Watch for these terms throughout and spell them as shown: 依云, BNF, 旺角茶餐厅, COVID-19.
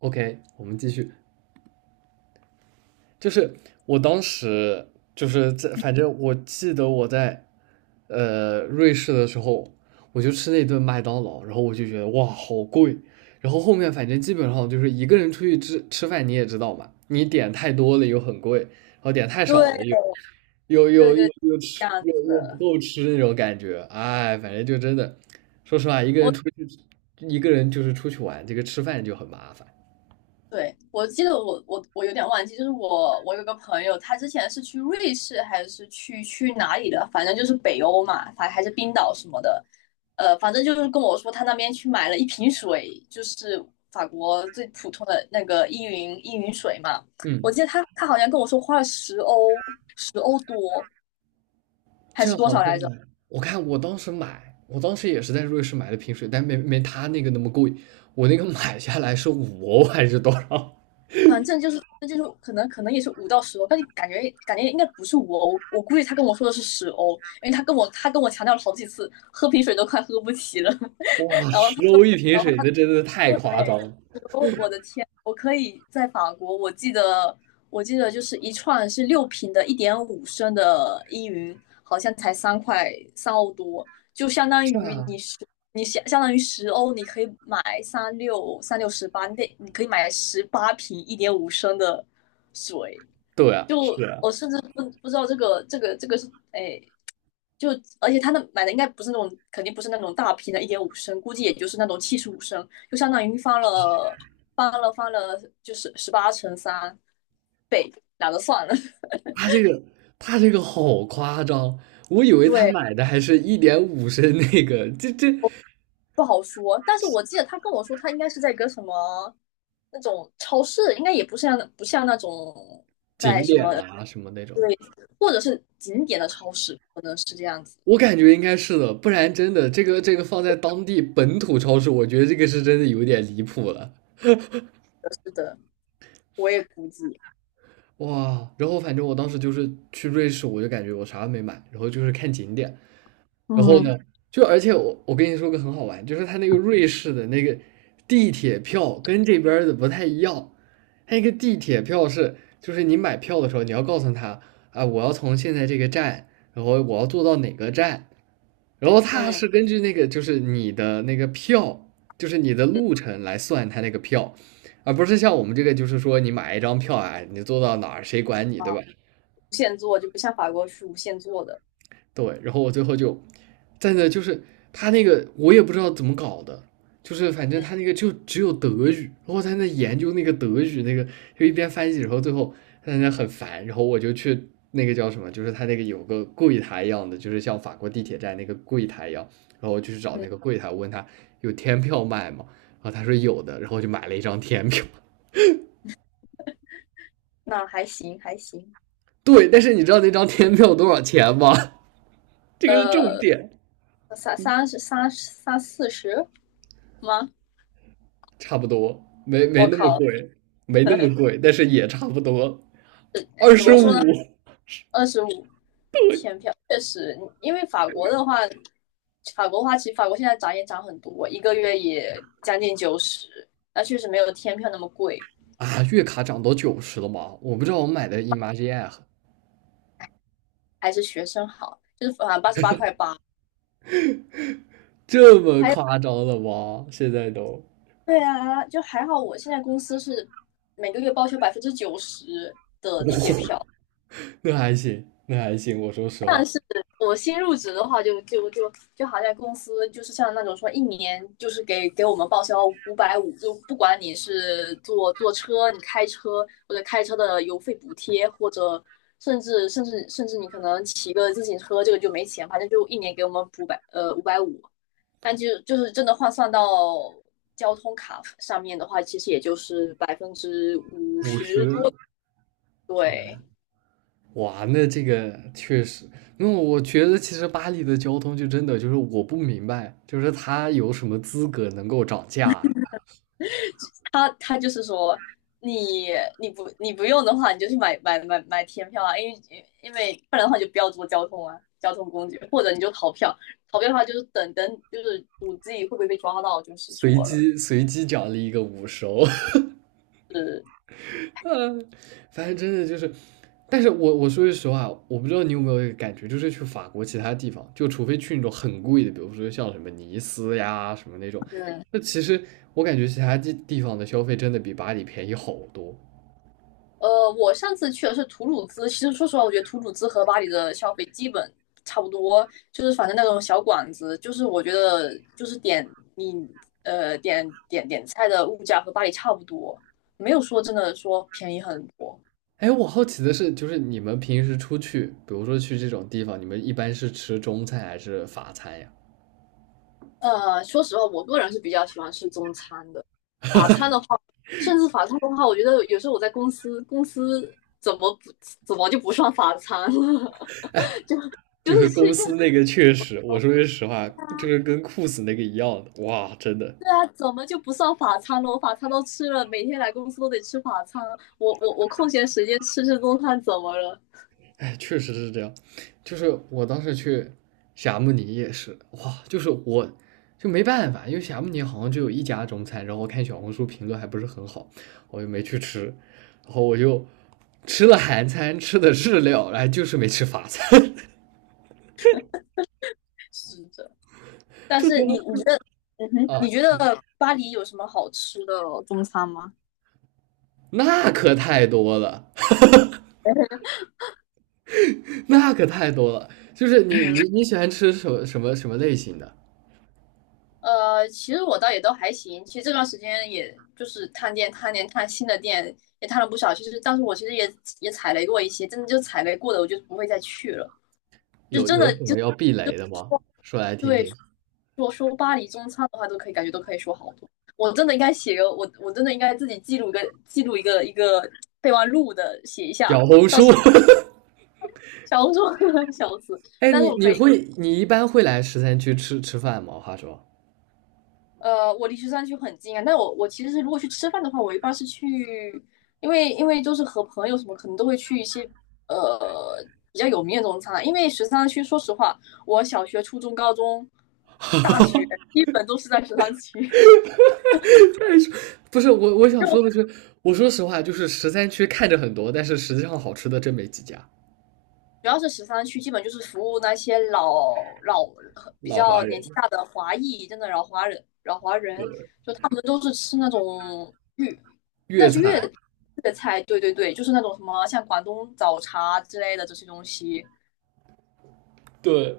OK，我们继续。就是我当时就是在，反正我记得我在瑞士的时候，我就吃那顿麦当劳，然后我就觉得哇好贵。然后后面反正基本上就是一个人出去吃吃饭，你也知道嘛，你点太多了又很贵，然后点太少了又对又对又又对，又这吃样又子又不的。够吃那种感觉。哎，反正就真的，说实话，一个人我出去一个人就是出去玩，这个吃饭就很麻烦。对，我记得我有点忘记，就是我有个朋友，他之前是去瑞士还是去哪里的，反正就是北欧嘛，反还是冰岛什么的，反正就是跟我说他那边去买了一瓶水，就是法国最普通的那个依云水嘛。我嗯。记得他好像跟我说花了10欧多还是这多好少像，来着？我当时也是在瑞士买的瓶水，但没他那个那么贵。我那个买下来是5欧还是多少？反正就是那就是可能也是5到10欧，但是感觉应该不是5欧，我估计他跟我说的是十欧，因为他跟我强调了好几次，喝瓶水都快喝不起了。然后他十欧一瓶然后水，那真的太夸张了。说我的天，我可以在法国，我记得就是一串是六瓶的一点五升的依云，好像才3块3欧多，就相当是于啊，你相当于十欧，你可以买三六三六十八，你可以买18瓶一点五升的水。对啊，就我甚至不知道这个是哎，就而且他那买的应该不是那种，肯定不是那种大瓶的，一点五升，估计也就是那种75升，就相当于翻了，就是18乘3倍，懒得算了，他这个他这个好夸张，我以为他对，买的还是1.5升那个，不好说。但是我记得他跟我说，他应该是在一个什么那种超市，应该也不像那种在景什点么啊什么那种，对，或者是景点的超市，可能是这样子。我感觉应该是的，不然真的这个放在当地本土超市，我觉得这个是真的有点离谱了。是的，我也估计。哇，然后反正我当时就是去瑞士，我就感觉我啥都没买，然后就是看景点，然后嗯，呢，就而且我跟你说个很好玩，就是他那个瑞士的那个地铁票跟这边儿的不太一样，他一个地铁票是就是你买票的时候你要告诉他啊，我要从现在这个站，然后我要坐到哪个站，然后它嗯是根据那个就是你的那个票，就是你的嗯路程来算它那个票，而不是像我们这个就是说你买一张票啊，你坐到哪儿谁管你，对啊，吧？无限做就不像法国是无限做的，对，然后我最后就站在那，就是他那个我也不知道怎么搞的，就是反正嗯，他那个就只有德语，然后他在那研究那个德语那个，就一边翻译，然后最后他在那很烦，然后我就去那个叫什么，就是他那个有个柜台一样的，就是像法国地铁站那个柜台一样，然后我就去找嗯，那个柜台，我问他有天票卖吗？然后他说有的，然后我就买了一张天票。那还行还行，对，但是你知道那张天票多少钱吗？这个是重点。那三三十三十三四十吗？差不多，没我那么靠，贵，没那么贵，但是也差不多，哎二怎十么说呢？五25天票确实，因为法国的话，法国的话其实法国现在涨也涨很多，一个月也将近九十，那确实没有天票那么贵，啊，月卡涨到90了吗？我不知道我买的 Imagine 还是学生好，就是反正88块8。这么还有夸张了吗？现在都，对啊，就还好我现在公司是每个月报销90%。哇，那还行，那还行，我说实话，我新入职的话就，就好像公司就是像那种说一年就是给我们报销五百五，就不管你是坐车、你开车或者开车的油费补贴，或者甚至你可能骑个自行车，这个就没钱，反正就一年给我们补五百五。但就是真的换算到交通卡上面的话，其实也就是百分之五五十，十多，对。哇，那这个确实，那我觉得其实巴黎的交通就真的就是我不明白，就是它有什么资格能够涨价？他就是说，你你不用的话，你就去买天票啊，因为不然的话就不要坐交通啊，交通工具，或者你就逃票，逃票的话就是等等，就是赌自己会不会被抓到，就是说随了，机随机奖励一个50欧，是嗯，反正真的就是，但是我说句实话，我不知道你有没有一个感觉，就是去法国其他地方，就除非去那种很贵的，比如说像什么尼斯呀什么那种，嗯，那其实我感觉其他地方的消费真的比巴黎便宜好多。呃，我上次去的是图鲁兹，其实说实话，我觉得图鲁兹和巴黎的消费基本差不多，就是反正那种小馆子，就是我觉得就是点你呃点点点菜的物价和巴黎差不多，没有说真的说便宜很多。哎，我好奇的是，就是你们平时出去，比如说去这种地方，你们一般是吃中餐还是法餐呀？呃，说实话，我个人是比较喜欢吃中餐的。法餐的话，甚至法餐的话，我觉得有时候我在公司，公司怎么就不算法餐了？就就是是吃公一些，司那个确实，我说句实话，就是跟 CO 那个一样的，哇，真的。对啊，怎么就不算法餐了？我法餐都吃了，每天来公司都得吃法餐。我空闲时间吃吃中餐怎么了？哎，确实是这样。就是我当时去霞慕尼也是，哇，就是我就没办法，因为霞慕尼好像就有一家中餐，然后我看小红书评论还不是很好，我就没去吃，然后我就吃了韩餐，吃的日料，然后就是没吃法餐，是的。但就觉是你觉得，嗯哼，得你啊，觉得巴黎有什么好吃的中餐吗？那可太多了，那可太多了。就是你喜欢吃什么类型的？呃，其实我倒也都还行。其实这段时间也就是探店、探店、探新的店，也探了不少。其实，但是我其实也踩雷过一些，真的就踩雷过的，我就不会再去了。就有真的有什就么要避雷的吗？说来听对，听。说说巴黎中餐的话，都可以感觉都可以说好多。我真的应该写个我，我真的应该自己记录一个备忘录的，写一下小红书。小红书 笑死。哎，但是你我你可以会你一般会来十三区吃吃饭吗？话说，呃，我离十三区很近啊，但我其实是如果去吃饭的话，我一般是去，因为就是和朋友什么，可能都会去一些呃比较有名的中餐啊。因为十三区，说实话，我小学、初中、高中、大学基本都是在十三区，不是我想说的就是，我说实话，就是十三区看着很多，但是实际上好吃的真没几家。主要是13区，基本就是服务那些比老华较年人，纪大的华裔，真的老华人，老华人。对，我们都是吃那种粤，那粤是菜，粤粤菜，对对对，就是那种什么像广东早茶之类的这些东西。对，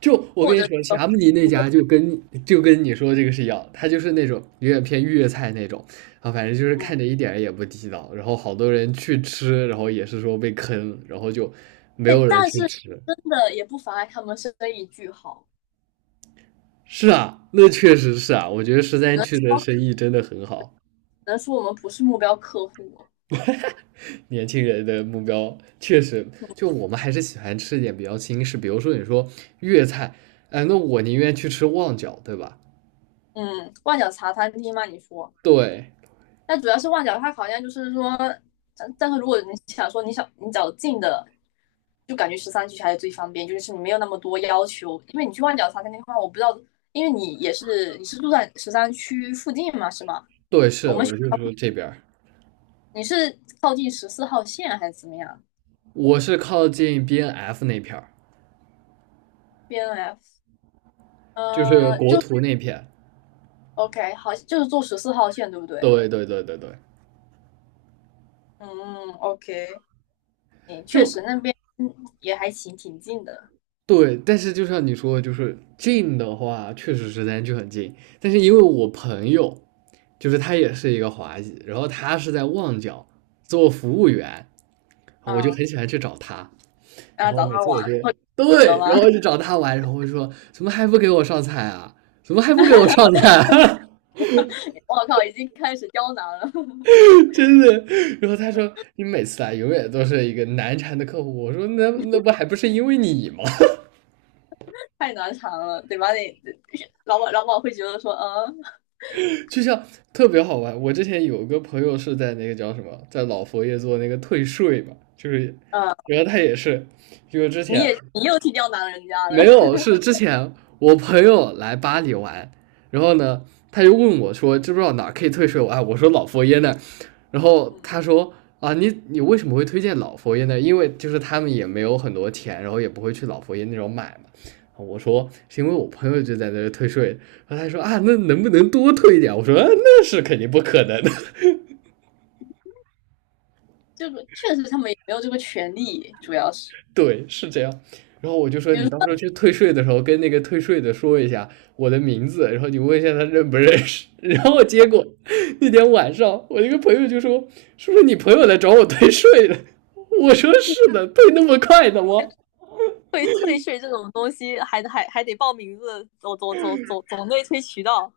就我跟你说，霞慕尼那家就跟你说这个是一样，他就是那种有点偏粤菜那种，啊，反正就是嗯，看着一点儿也不地道，然后好多人去吃，然后也是说被坑，然后就没哎，有人但是去吃，真的也不妨碍他们生意巨好，是啊，那确实是啊，我觉得十三只能区的说只生意真的很好，能说我们不是目标客户。年轻人的目标确实，就我们还是喜欢吃一点比较新式，比如说你说粤菜，哎，那我宁愿去吃旺角，对吧？嗯，万脚茶餐厅吗？你说。对，那主要是旺角，它好像就是说，但是如果你想说你想你找近的，就感觉十三区还是最方便，就是你没有那么多要求，因为你去旺角茶餐厅的话，我不知道，因为你是住在十三区附近嘛，是吗？对，是，我就说这边儿你是靠近十四号线还是怎么样我是靠近 BNF 那片儿，？BNF，就是呃，国就 图那片，OK，好，就是坐十四号线对不对？对对对对对，嗯，OK，行，确就实那边也还行，挺近的，对，但是就像你说的，就是近的话，确实时间就很近。但是因为我朋友，就是他也是一个华裔，然后他是在旺角做服务员，我就嗯，很喜欢去找他。然然后后找每他次我就 玩，对，然后就找他玩，然后我就说怎么还不给我上菜啊？怎么还不给我上菜啊？我靠，已经开始刁难了。真的。然后他说你每次来永远都是一个难缠的客户。我说那不还不是因为你吗？太难缠了，对吧？你老板会觉得说，嗯就像特别好玩。我之前有个朋友是在那个叫什么，在老佛爷做那个退税嘛，就是，嗯，然后他也是，就是之前你又替刁难人家了，没有，是之前我朋友来巴黎玩，然后呢，他就问我说，知不知道哪儿可以退税？我啊，我说老佛爷那儿然后嗯，他说啊，你为什么会推荐老佛爷呢？因为就是他们也没有很多钱，然后也不会去老佛爷那种买嘛。我说是因为我朋友就在那儿退税，然后他说啊，那能不能多退一点？我说、啊、那是肯定不可能的。这个确实他们也没有这个权利，主要是对，是这样。然后我就说，比你如到说时候去退税的时候，跟那个退税的说一下我的名字，然后你问一下他认不认识。然后结果那天晚上，我一个朋友就说："是不是你朋友来找我退税了？" 我说："是的，退那么快的吗？"退税这种东西，还得报名字，走内推渠道，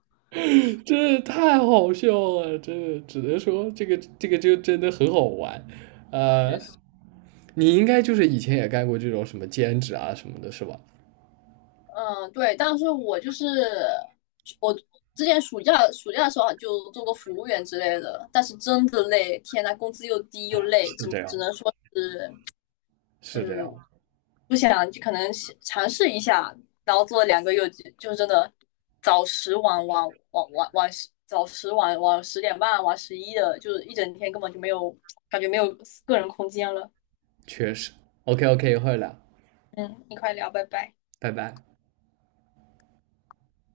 真的太好笑了，真的，只能说这个就真的很好玩。呃，确实，你应该就是以前也干过这种什么兼职啊什么的，是吧？嗯对，但是我就是我之前暑假的时候就做过服务员之类的，但是真的累，天呐，工资又低又累，是只这样，只能说是是这样，嗯不想就可能尝试一下，然后做了2个月就真的早十晚十一的，就是一整天根本就没有感觉没有个人空间了。确实。OK OK,一会儿聊，嗯，你快聊，拜拜。拜拜。